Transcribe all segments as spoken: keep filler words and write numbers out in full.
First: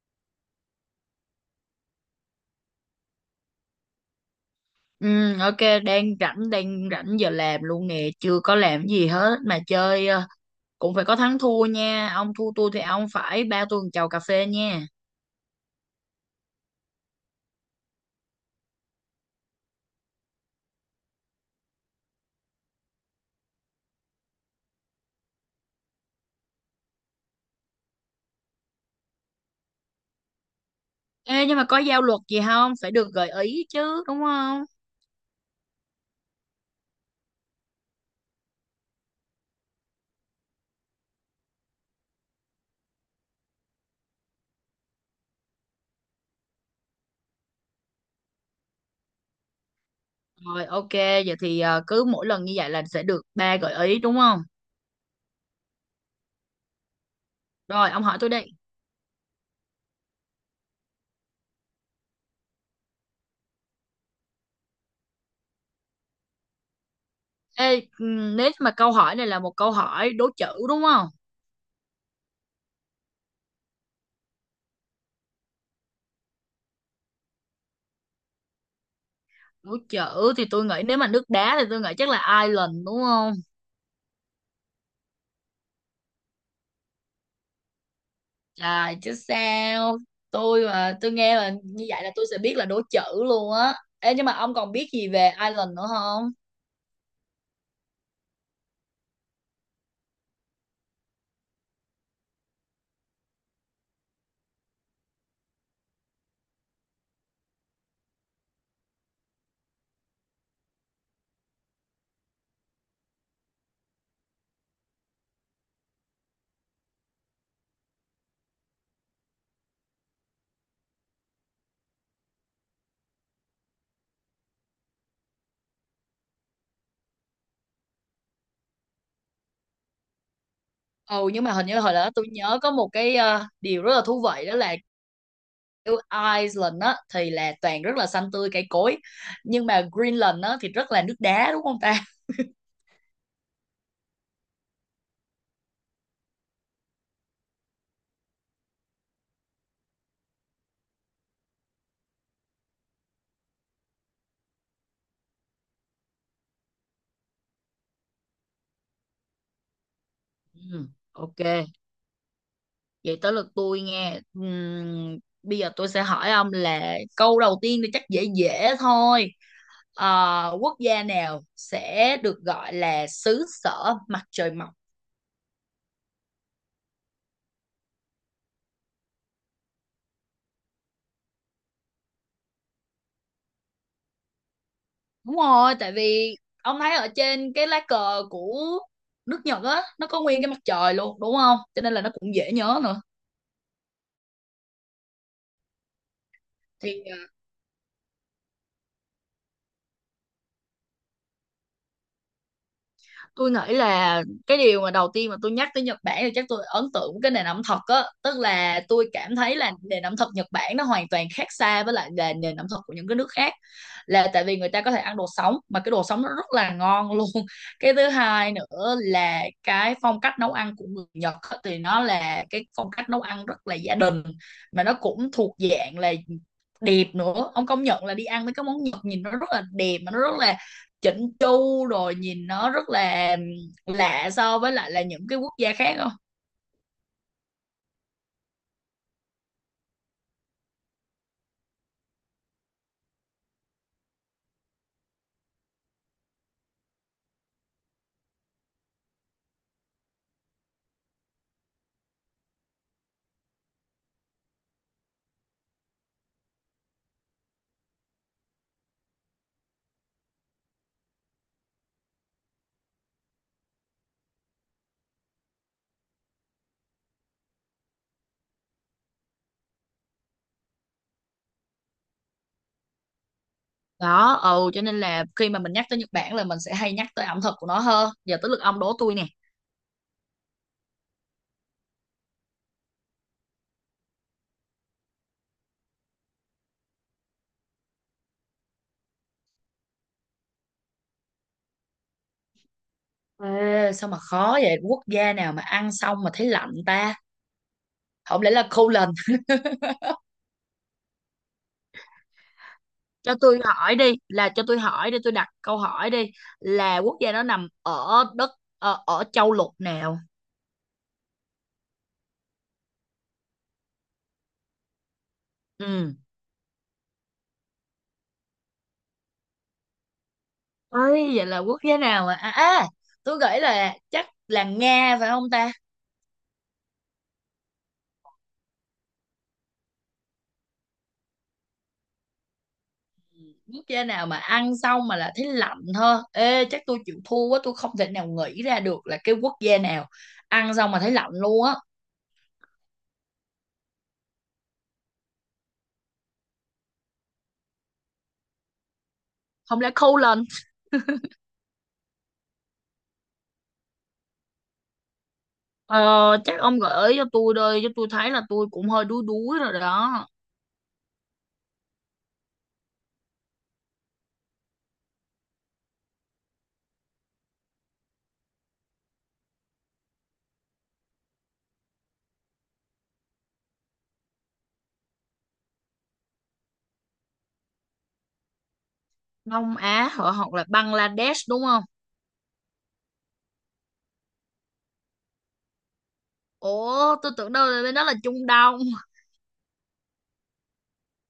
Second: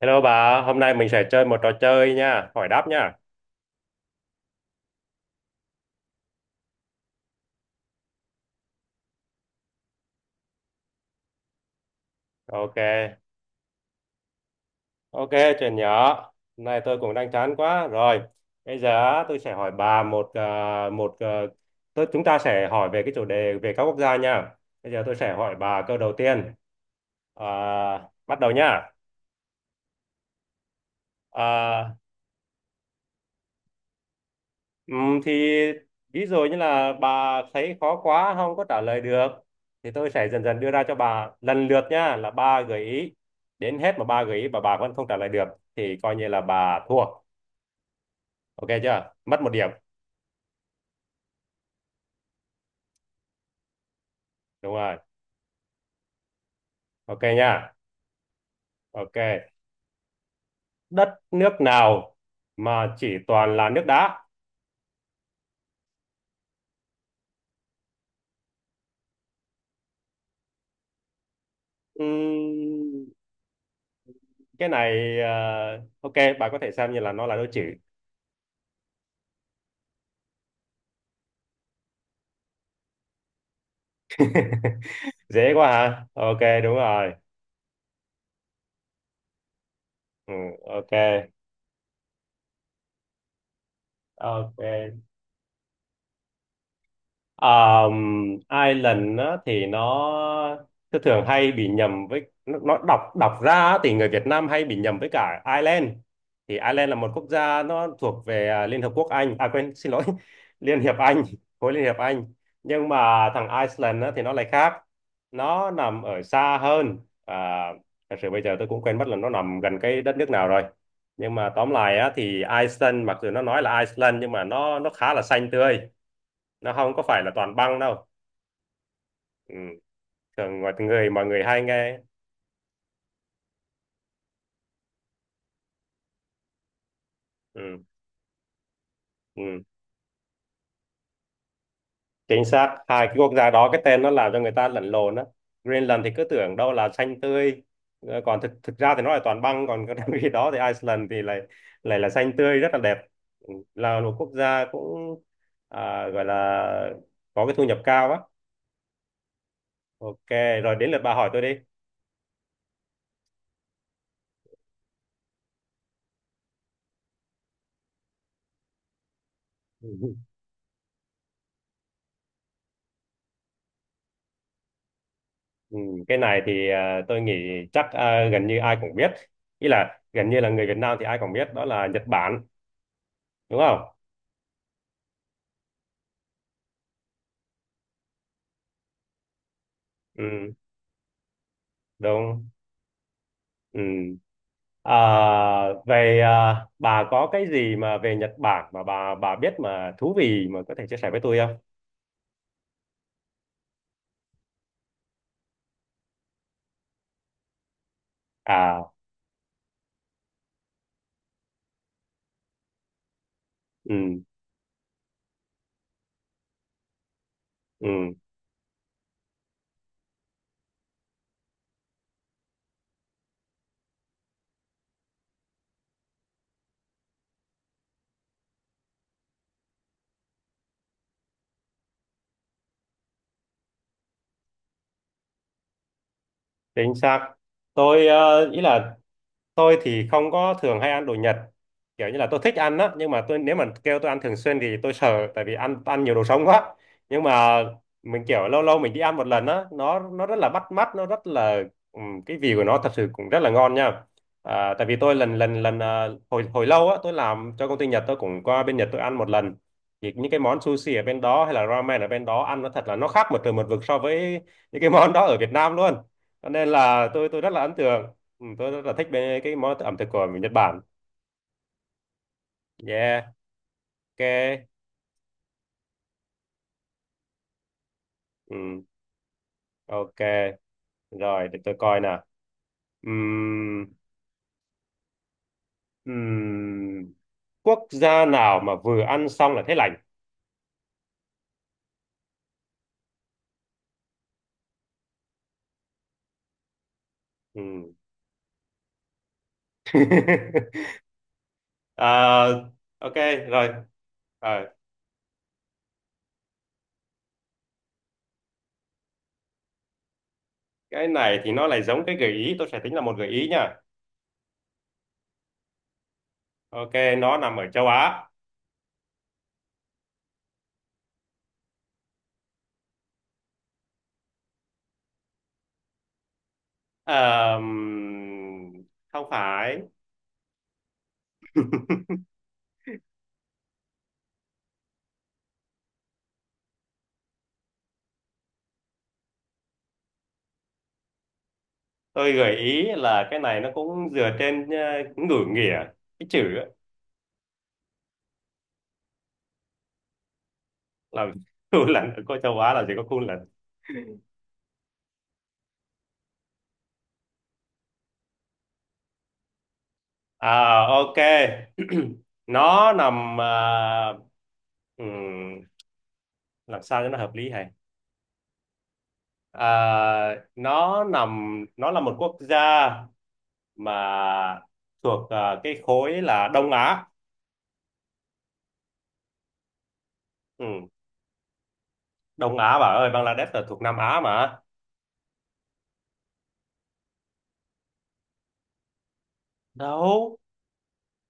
Hello bà, hôm nay mình sẽ chơi một trò chơi nha, hỏi đáp nha. Ừ, ok, đang rảnh đang rảnh giờ làm luôn nè, chưa có làm gì hết mà chơi, ờ, cũng phải có thắng thua nha, ông thua tôi Ok, thì ông phải ba tôi một chầu cà phê nha. ok, chuyện nhỏ. Hôm nay tôi cũng đang chán quá. Rồi, bây giờ á, tôi sẽ hỏi bà một ờ, một ờ, tôi chúng ta sẽ hỏi về cái chủ đề về các quốc gia nha. Bây giờ tôi sẽ hỏi bà câu đầu tiên. À, Bắt đầu nha. Ờ, Ê, nhưng mà có giao luật gì không, phải được gợi ý chứ đúng không? Ừm, thì ví dụ như là bà thấy khó quá không có trả lời được, thì tôi sẽ dần dần đưa ra cho bà lần lượt nha, là ba gợi ý, đến hết mà ba gợi ý mà bà vẫn không trả lời được thì coi như là bà thua, ok chưa, mất một điểm. Rồi, ok, vậy thì ờ, cứ mỗi lần như vậy là sẽ được ba gợi ý đúng không? Đúng rồi, ok nha. Rồi, ông hỏi tôi đây. Ok, đất nước nào mà chỉ toàn là nước đá? Ê, ừ, nếu mà câu hỏi này là một câu hỏi đố chữ đúng không? Ừm, cái này ờ, ok, bà có thể xem như là nó là đố chữ. Đố chữ thì tôi nghĩ, nếu mà nước đá thì tôi nghĩ chắc là Ireland đúng không? Dễ quá hả, ok đúng rồi. Trời chứ sao. Ừ, Tôi ok. mà tôi nghe là như vậy là tôi sẽ biết là đố chữ luôn á. Ê, nhưng mà ông còn biết Ok. gì về Ireland nữa không? Um, Ireland á, thì nó thường thường hay bị nhầm với nó, nó đọc đọc ra á, thì người Việt Nam hay bị nhầm với cả Ireland, thì Ireland là một quốc gia nó thuộc về à, Liên Hợp Quốc Anh, à quên, xin lỗi, Liên Hiệp Anh, khối Liên Hiệp Anh. Nhưng mà thằng Iceland á, thì nó lại khác, nó nằm ở xa hơn. à, Thật sự bây giờ tôi cũng quên mất là nó nằm gần cái đất nước nào rồi, nhưng mà tóm lại á, thì Iceland, mặc dù nó nói là Iceland, nhưng mà nó nó khá là xanh tươi, nó không có phải là toàn băng đâu. Ừ, thường mọi người mọi Ừ, người nhưng mà hay hình như là hồi nghe. đó tôi nhớ có một cái, ờ, điều rất là thú vị đó là, kiểu, Iceland á thì là toàn Ừ. rất là xanh tươi cây cối, Ừ. nhưng mà Greenland á thì rất là nước đá đúng không ta? Chính xác, hai cái quốc gia đó cái tên nó làm cho người ta lẫn lộn á. Greenland thì cứ tưởng đâu là xanh tươi, ờ, còn thực thực ra thì nó là toàn băng, còn cái cái đó thì Iceland thì lại lại là xanh tươi, rất là đẹp. Ừ, là một quốc gia cũng, à, gọi là có cái thu nhập cao á. Ok, rồi Ừ, đến lượt bà hỏi ok, tôi đi. vậy tới lượt tôi nghe. Ừm, bây giờ tôi sẽ hỏi ông là câu đầu tiên thì chắc dễ dễ thôi. Ờ, quốc gia nào sẽ được gọi là xứ sở mặt trời mọc? Ừ, cái này thì à, tôi nghĩ chắc à, gần như ai cũng biết, ý là gần như là người Việt Nam thì ai cũng biết, đó là Nhật Bản, đúng không? Đúng rồi, tại vì ông thấy ở trên cái lá cờ của nước Nhật á, nó có nguyên cái Ừ, mặt trời luôn đúng không, cho nên là nó cũng đúng. dễ nhớ nữa. Ừ. À, về à, Thì bà có cái gì mà về Nhật Bản mà bà bà biết mà thú vị mà có thể chia sẻ với tôi không? tôi nghĩ là cái điều mà đầu tiên mà tôi nhắc tới Nhật Bản thì chắc tôi ấn tượng với cái nền ẩm thực á, tức là À. tôi cảm thấy là nền ẩm thực Nhật Bản nó hoàn toàn khác xa với lại là nền ẩm thực của những cái nước khác. Ừ, Là tại vì người ta có thể ăn đồ sống mà cái đồ sống nó rất là ngon luôn. ừ, Cái thứ hai nữa là cái phong cách nấu ăn của người Nhật á, thì nó là cái phong cách nấu ăn rất là gia đình, mà nó cũng thuộc dạng là đẹp nữa. Ông công nhận là đi ăn mấy cái món Nhật nhìn nó rất là đẹp, mà nó rất là chỉnh chu, rồi nhìn nó rất là lạ so với lại là những cái quốc gia khác không? chính xác. Tôi, ờ, ý là tôi thì không có thường hay ăn đồ Nhật, kiểu như là tôi thích ăn á, nhưng mà tôi, nếu mà kêu tôi ăn thường xuyên thì tôi sợ, tại vì ăn, ăn nhiều đồ sống quá. Nhưng mà mình kiểu lâu lâu mình đi ăn một lần á, nó nó rất là bắt mắt, nó rất là, ừm, cái vị của nó thật sự cũng rất là ngon nha. À, tại vì tôi lần lần lần, à, hồi hồi lâu á, tôi làm cho công ty Nhật, tôi cũng qua bên Nhật tôi ăn một lần, thì những cái món sushi ở bên đó hay là ramen ở bên đó, ăn nó thật là nó khác một trời một vực so với những cái món đó ở Việt Nam luôn. Cho nên là tôi tôi rất là ấn tượng. Ừ, tôi rất là thích bên cái món ẩm thực của Nhật Bản. Yeah, Đó, ok. ừ, cho nên là khi mà mình nhắc tới Nhật Bản là mình sẽ hay nhắc tới ẩm thực của nó hơn. Giờ tới Ừ, lượt ông đố tôi nè. ok. Rồi, để tôi coi nào. Ừm, ừm, Quốc gia nào mà vừa ăn xong là thấy lành? Ê, sao mà khó vậy? Quốc gia nào mà ăn xong mà thấy lạnh ta? Ừm. Không lẽ là khô lần? À, ok, Cho tôi rồi. hỏi đi, là cho Ờ, tôi hỏi đi, tôi đặt câu hỏi đi, là quốc gia đó nằm ở đất, ờ, ở châu lục nào? cái này thì nó lại giống cái gợi ý, tôi sẽ tính là một gợi ý nha. Ừ. Ok, nó nằm ở châu Á. Ơi, vậy là quốc gia nào mà, à, à tôi nghĩ là chắc là Nga phải không ta? Ờm, không phải. Quốc gia nào mà ăn xong mà là thấy lạnh thôi, ê chắc tôi chịu thua quá, tôi không thể nào nghĩ ra được là cái quốc gia nào ăn xong mà thấy lạnh luôn á. Tôi gợi ý là cái này nó cũng dựa trên ờ, ngữ nghĩa, cái chữ. Không lẽ khâu lên. Là khu lạnh ở có châu Á là chỉ có khu lạnh. Ờ, chắc ông gợi ý cho tôi đây cho tôi thấy là tôi cũng hơi đuối đuối rồi đó. À, ok. Nó nằm à, ừm, làm sao cho nó hợp lý hay, à, nó nằm, nó là một quốc gia mà thuộc à, cái khối là Đông Á. Đông Á hả? Hoặc là Ừ, Bangladesh đúng không? Đông Á bà ơi, Bangladesh là thuộc Nam Á mà. Ủa tôi tưởng đâu là bên đó là Trung Đông. Đâu,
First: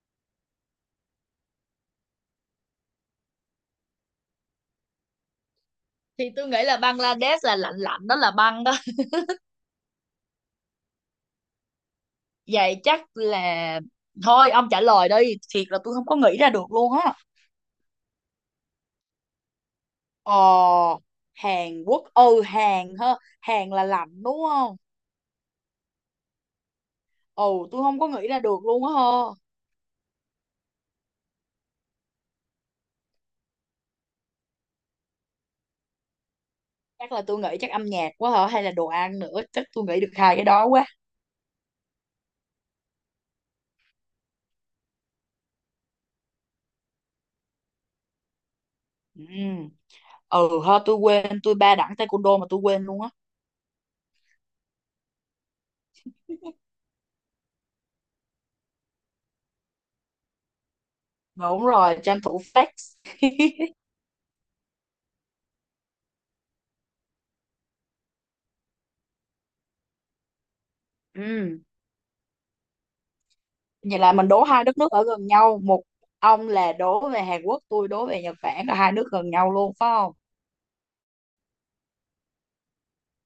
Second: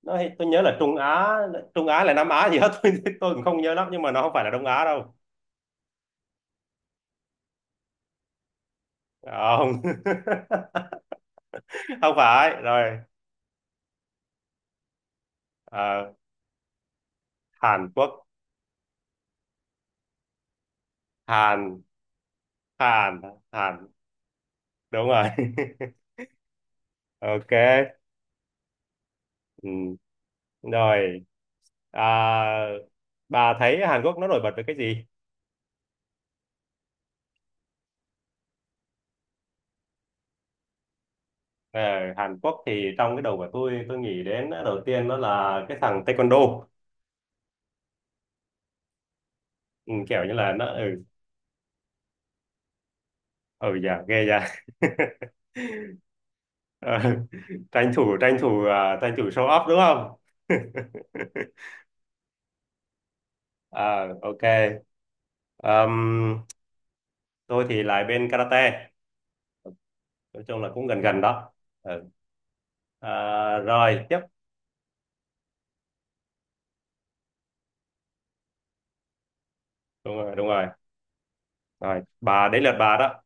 nó, tôi nhớ là Trung Á, Trung Á là Nam Á gì hết, tôi tôi cũng không nhớ lắm, nhưng mà nó không phải là Đông Á đâu. Thì tôi nghĩ là Bangladesh là lạnh lạnh đó, là băng đó. Không, không phải Vậy rồi. chắc là thôi, ông trả lời đi, thiệt là tôi không Ờ, có nghĩ ra được luôn á. Hàn Quốc. Ờ, Hàn. Hàn Quốc. Ừ, Hàn ha. Hàn. Hàn là Hàn, lạnh đúng không? đúng rồi. Ừ, Ok. tôi không có nghĩ ra được luôn á ha. Ừ. Rồi, à, bà thấy Hàn Quốc nó nổi bật với cái gì? Chắc là tôi nghĩ chắc âm nhạc quá hả? Hay là đồ ăn nữa. Chắc tôi nghĩ được hai cái đó quá. Ờ, Hàn Quốc thì trong cái đầu của tôi tôi nghĩ đến đầu tiên đó là cái thằng Taekwondo. Ừ, Ừ, kiểu như ừ là nó, ha, tôi ừ. quên. Tôi ba đẳng taekwondo mà tôi quên luôn á. Ừ dạ ghê dạ. Ờ, tranh thủ tranh thủ, à, tranh thủ show off đúng không. Đúng rồi, tranh thủ flex. À, ok. Ờm, tôi thì lại bên karate, nói chung là cũng gần gần đó. Ừ, Ờ, À, vậy rồi là tiếp. mình đố hai đất nước ở gần nhau. Một ông là đố về Hàn Quốc, tôi đố về Nhật Bản. Là hai nước gần nhau luôn, phải không? Đúng rồi, đúng rồi. Rồi, bà đến lượt bà đó.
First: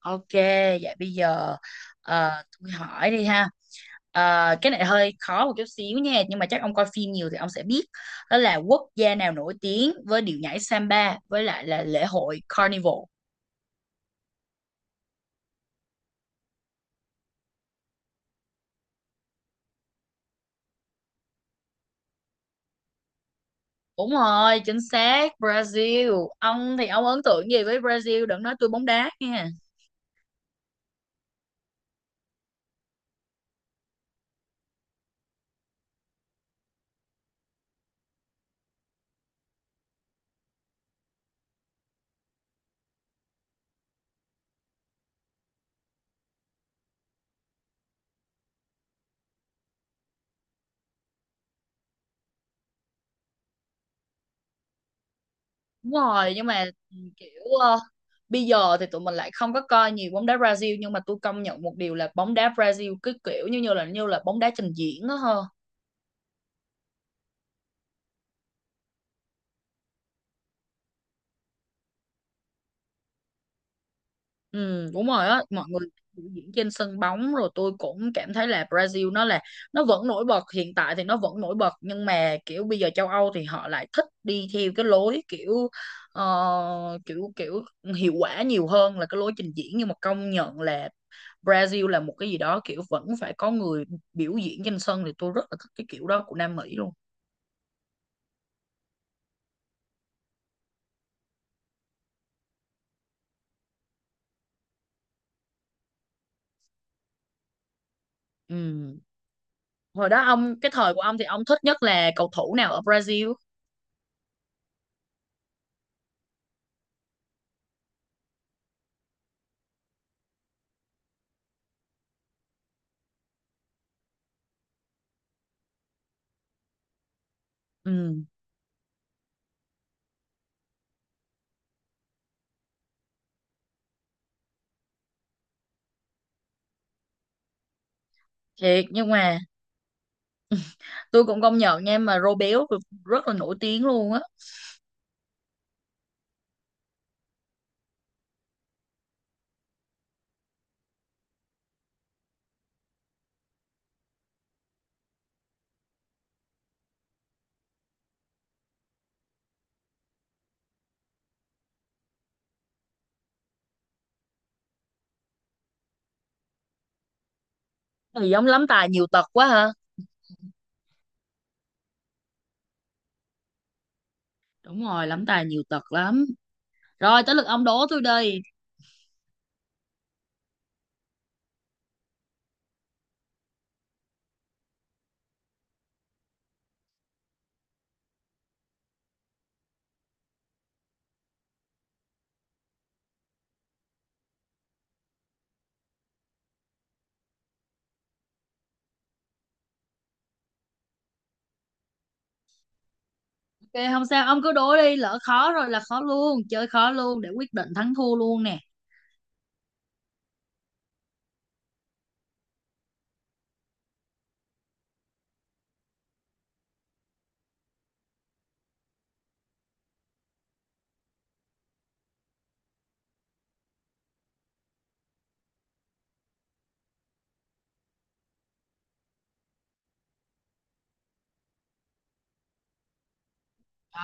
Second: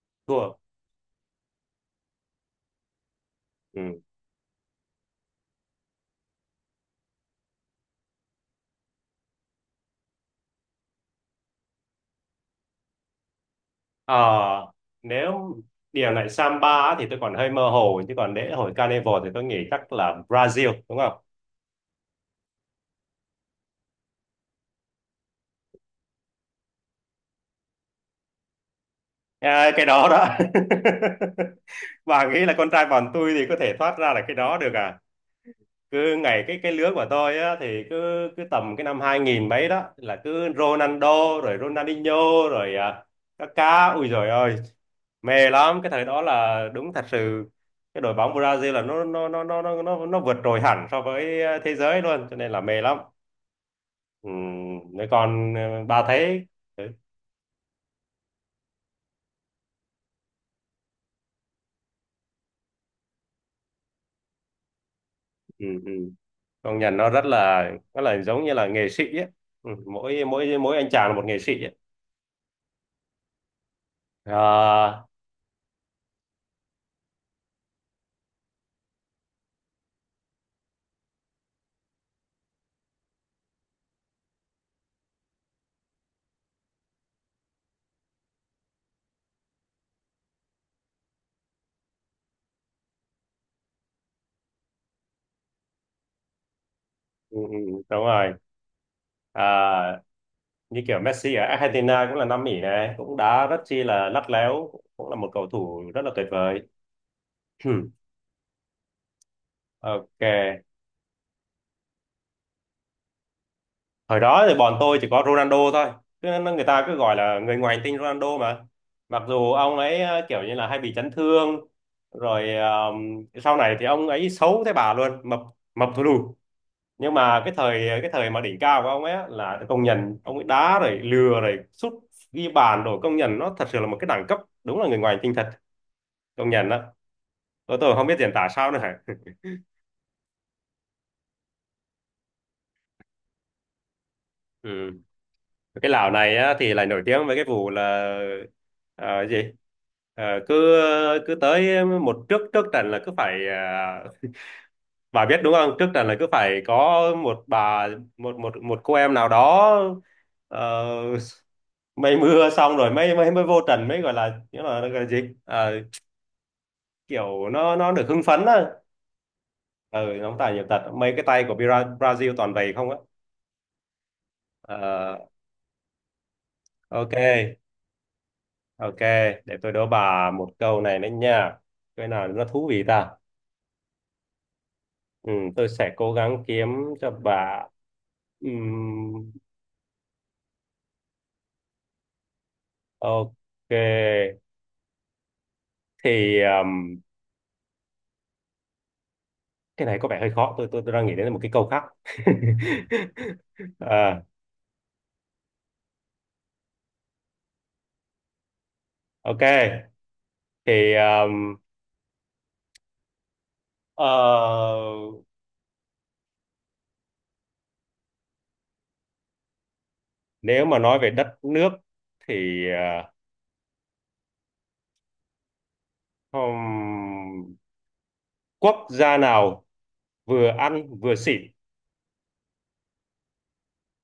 Ok, Thua. vậy bây giờ, ờ, tôi hỏi đi ha. Ừ. Ờ, cái này hơi khó một chút xíu nha, nhưng mà chắc ông coi phim nhiều thì ông sẽ biết đó là quốc gia nào nổi tiếng với điệu nhảy samba với lại là lễ hội Carnival. Ờ, nếu điều này samba á thì tôi còn hơi mơ hồ, chứ còn lễ hội carnival thì tôi nghĩ chắc là Brazil, đúng không? Đúng rồi, chính xác Brazil. Ông thì ông ấn tượng gì với Brazil? Đừng nói tôi bóng đá nha. À, cái đó đó. Bà nghĩ là con trai bọn tôi thì có thể thoát ra là cái đó được à? Cứ ngày Cái cái lứa của tôi á, thì cứ cứ tầm cái năm hai nghìn mấy đó là cứ Ronaldo, rồi Ronaldinho, rồi à, Kaká, ui rồi ơi, mê lắm. Cái thời đó là đúng thật sự cái đội bóng Brazil là nó nó nó nó nó nó, nó vượt trội hẳn so với ờ, thế giới luôn, cho nên là mê lắm. Ừ, nếu còn ờ, Đúng bà rồi, thấy. nhưng mà Ừ, kiểu, ờ, bây giờ thì tụi mình lại không có coi nhiều bóng đá Brazil, nhưng mà tôi công nhận một điều là bóng đá Brazil cứ kiểu như như là như là bóng đá trình diễn đó ha. ừ. Ừ, công nhận nó rất là, nó là giống như là nghệ sĩ ấy. Ừ, mỗi mỗi mỗi anh chàng là một nghệ sĩ ấy. Ừ, À. đúng rồi á, mọi người biểu diễn trên sân bóng, rồi tôi cũng cảm thấy là Brazil nó là, nó vẫn nổi bật. Hiện tại thì nó vẫn nổi bật, nhưng mà kiểu bây giờ châu Âu thì họ lại thích đi theo cái lối kiểu, ờ, kiểu kiểu hiệu quả nhiều hơn là cái lối trình diễn, nhưng mà công nhận là Brazil là một cái gì đó kiểu vẫn phải có người biểu diễn trên sân, thì tôi rất là thích cái kiểu đó của Nam Mỹ luôn. Ừ, ừ, đúng rồi. À, như kiểu Messi ở Argentina cũng là Nam Mỹ, này cũng đá rất chi là lắt léo, cũng là một cầu thủ rất là tuyệt vời. Ừ. Hồi đó ông Ok. cái thời của ông thì ông thích nhất là cầu thủ nào ở Brazil? Hồi đó thì bọn tôi chỉ có Ronaldo thôi. Cứ, người ta cứ gọi là người ngoài hành tinh Ronaldo mà, mặc dù ông ấy ờ, kiểu như là hay bị chấn thương, rồi ờ, sau này thì ông ấy xấu thế bà luôn, mập, mập thù lù. Nhưng mà cái thời cái Ừ. thời mà đỉnh cao của ông ấy á, là công nhận ông ấy đá rồi lừa rồi sút ghi bàn rồi, công nhận nó thật sự là một cái đẳng cấp, đúng là người ngoài hành tinh thật, công nhận đó. Ô, tôi không biết diễn tả sao nữa Thiệt hả? nhưng mà tôi cũng công nhận nha, mà rô béo rất là nổi tiếng luôn á. Ừ. Cái lão này á, thì lại nổi tiếng với cái vụ là ờ, gì? Ờ, cứ Cứ tới một trước trước trận là cứ phải, ờ, bà biết đúng không? Trước trận là cứ phải có một bà, một một một cô em nào đó, ờ, mây mưa xong rồi mới mới mới vô trận, mới gọi là nghĩa là, gọi là gì? Ờ, kiểu nó nó được hưng Thì phấn giống lắm á. tài nhiều tật quá ha. Ừ, nó tài nhiều tật, mấy cái tay của Bra- Brazil toàn vậy không á. Đúng rồi, Ờ, lắm tài nhiều tật lắm. ok. Rồi tới lượt ông đố tôi đi. Ok, để tôi đố bà một câu này đấy nha. Cái nào nó thú vị ta? Ừ, tôi sẽ cố gắng kiếm cho bà. Ừm, ok, thì um, cái này có vẻ hơi khó. Tôi, tôi tôi đang nghĩ đến một cái câu khác. Ok, không À, sao, ông cứ đố đi, lỡ khó rồi là khó luôn, chơi khó luôn để quyết định thắng thua luôn nè. ok, thì um, ờ, nếu mà nói về đất nước thì, ờ, hmm, quốc gia nào vừa ăn vừa xỉn?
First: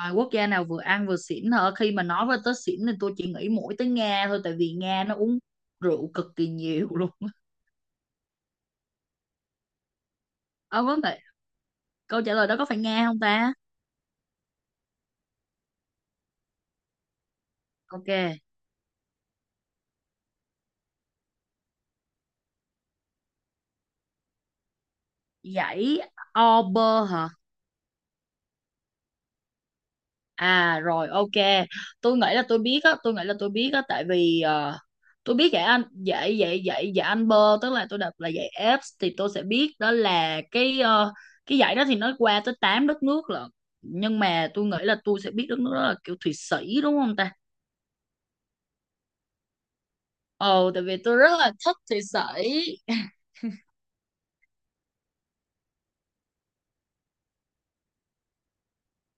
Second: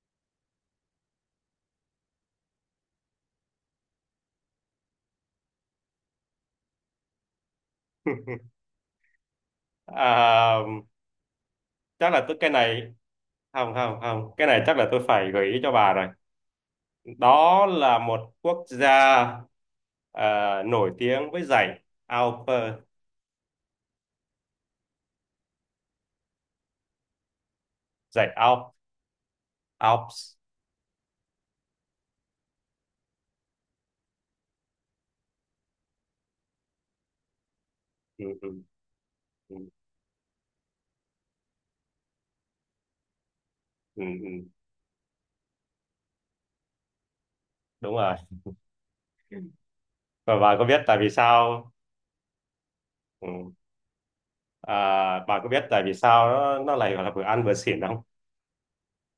Rồi, quốc gia nào vừa ăn vừa xỉn hả? Khi mà nói với tới xỉn thì tôi chỉ nghĩ mỗi tới Nga thôi, tại vì Nga nó uống rượu cực kỳ nhiều luôn. À, Ông có thể, chắc câu là trả tôi lời cái đó có phải này, Nga không ta? không không không, cái này chắc là tôi phải gợi ý cho bà rồi. Đó là Ok, một quốc gia ờ, nổi tiếng với dãy Alps. dãy Ober hả? Dãy Alps. Alps. À rồi ok, tôi nghĩ là tôi biết á, tôi nghĩ là tôi biết á tại vì ờ, tôi biết dạy anh dạy dạy dạy dạy anh bơ, tức là tôi đọc ừ, là dạy ừ, ép thì tôi sẽ ừ, biết đó là cái, ờ, cái dạy đó thì nó qua tới tám đất nước lận. ừ, Nhưng ừ. mà tôi nghĩ là tôi sẽ biết đất nước đó là kiểu Thụy Sĩ đúng không ta? Đúng rồi, và bà có Ồ biết tại tại vì vì tôi rất là sao? thích Thụy Sĩ. Ừ. À, bà có biết tại vì sao nó nó lại gọi là vừa ăn vừa xỉn không?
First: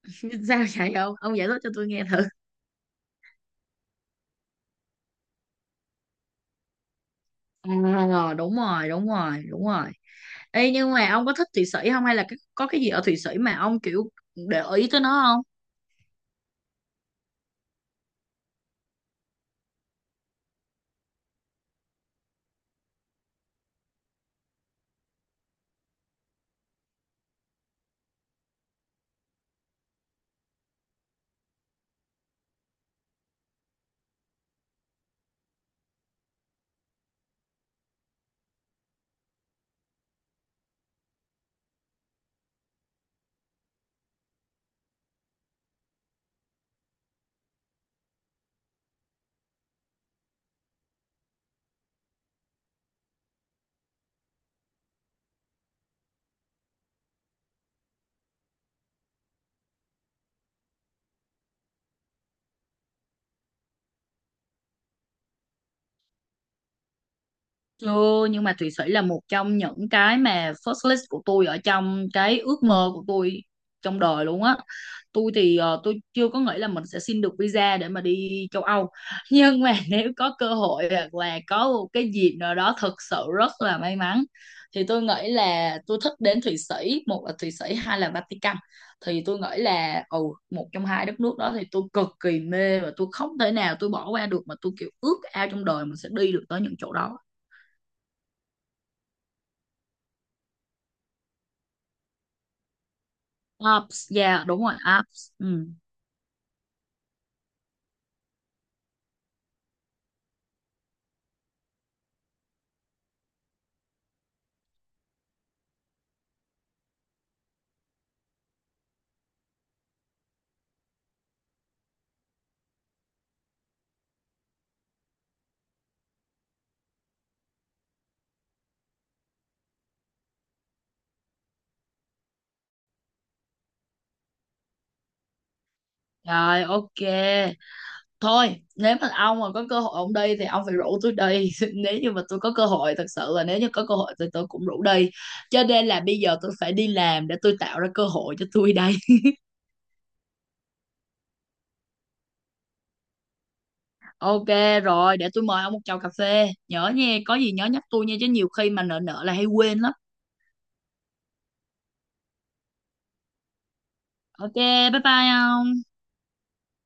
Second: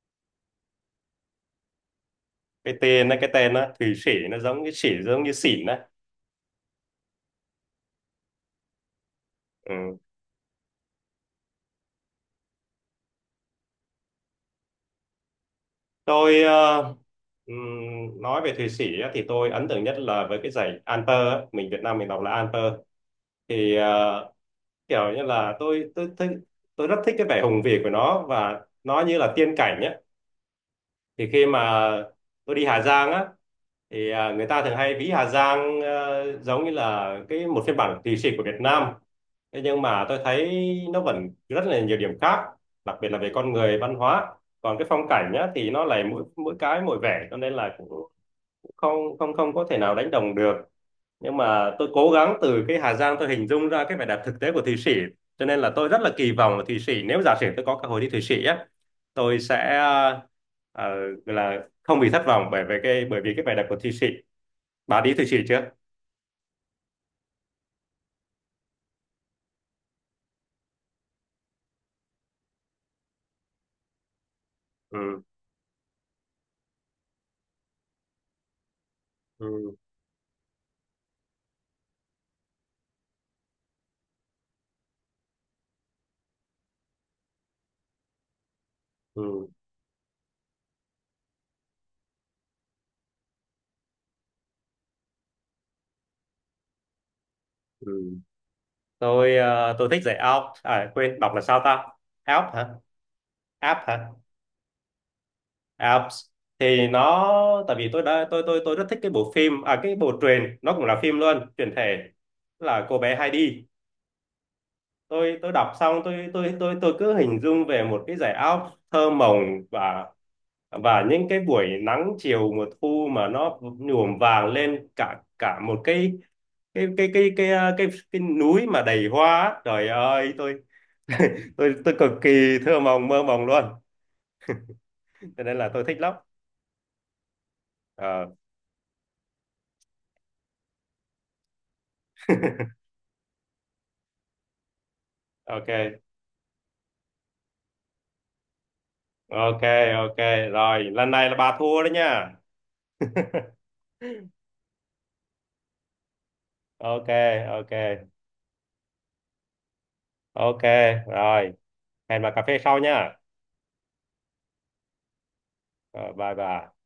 Sao vậy ông? Ông giải thích cho tôi nghe thử. Cái tên nó cái tên nó Thụy Sĩ, nó giống như xỉ, giống như xỉn đấy. À, đúng rồi, đúng rồi, đúng rồi. Ừ. Ê, nhưng mà ông có thích Thụy Sĩ không, hay là cái- có cái gì ở Thụy Sĩ mà ông kiểu để ý tới nó? Tôi ờ, ừm, nói về Thụy Sĩ á, thì tôi ấn tượng nhất là với cái dãy Alper á, mình Việt Nam mình đọc là Alper, thì ờ, kiểu như là tôi tôi thích, tôi rất thích cái vẻ hùng vĩ của nó, và nó như là tiên cảnh nhé. Thì khi mà tôi đi Hà Giang á, thì ờ, người ta thường hay ví Hà Giang ờ, giống như là cái một phiên bản lì xì của Việt Nam, thế nhưng mà tôi thấy nó vẫn rất là nhiều điểm khác, đặc biệt là về con người văn hóa. Còn cái phong cảnh nhá thì nó lại mỗi mỗi cái mỗi vẻ, cho nên là cũng không không không có thể nào đánh đồng được. Nhưng mà tôi cố gắng từ cái Hà Giang tôi hình dung ra cái vẻ đẹp thực tế của Thụy Sĩ. Cho nên là tôi rất là kỳ vọng là Thụy Sĩ, nếu giả sử tôi có cơ hội đi Thụy Sĩ á, tôi sẽ ờ, gọi là không bị thất vọng bởi vì cái, bởi vì cái vẻ đẹp của Thụy Sĩ. Bà đi Thụy Sĩ chưa? Chưa, nhưng mà Thụy Sĩ là một trong những cái mà first list của tôi ở trong cái ước mơ của tôi trong đời luôn á. ừ Tôi thì, ờ, tôi chưa có nghĩ là mình sẽ xin được visa để mà đi châu Âu. Nhưng mà ừ nếu có cơ hội hoặc là có một cái dịp nào đó thật sự rất là may mắn thì tôi nghĩ là tôi thích đến Thụy Sĩ, một là Thụy Sĩ, hai là Vatican. Thì tôi nghĩ ừ là ừ, một trong hai đất nước đó thì tôi cực kỳ mê, và tôi không thể nào tôi bỏ qua được, mà tôi kiểu ước ao trong đời mình sẽ đi được tới những chỗ đó. ừ tôi ờ, tôi thích dạy Alps, à quên, đọc là sao ta, Alps hả? Alps hả? Ops, yeah, đúng rồi. Ops. Ừ. À, thì nó tại vì tôi đã tôi tôi tôi rất thích cái bộ phim, à cái bộ truyền, nó cũng là phim luôn, truyền thể, là cô bé Heidi. Tôi tôi đọc xong, tôi tôi tôi tôi cứ hình dung về một cái dải áo thơ mộng, và và những cái buổi nắng chiều mùa thu mà nó nhuộm vàng lên cả cả một cái cái cái cái cái cái cái, cái núi mà đầy hoa á. Trời ơi, tôi tôi tôi cực kỳ thơ mộng mơ mộng luôn, cho nên là tôi thích lắm. Rồi, ok. Ờ, Thôi, nếu mà ông mà có cơ hội ông đi thì ông phải rủ tôi đi. Nếu như mà tôi có cơ hội, thật sự là nếu như có cơ hội thì tôi cũng rủ đi. Cho nên ok. là bây giờ tôi phải đi làm để tôi tạo ra cơ hội cho tôi đây. Ok. Ok, rồi lần này là bà thua đấy nha. Ok rồi, để tôi mời ông một chầu cà phê. Nhớ Ok. nha, có gì nhớ Ok. nhắc tôi nha, chứ nhiều khi mà nợ nợ là hay quên lắm. Ok, rồi, hẹn bà cà phê sau nha. Ok, bye bye ông. Rồi, bye bye.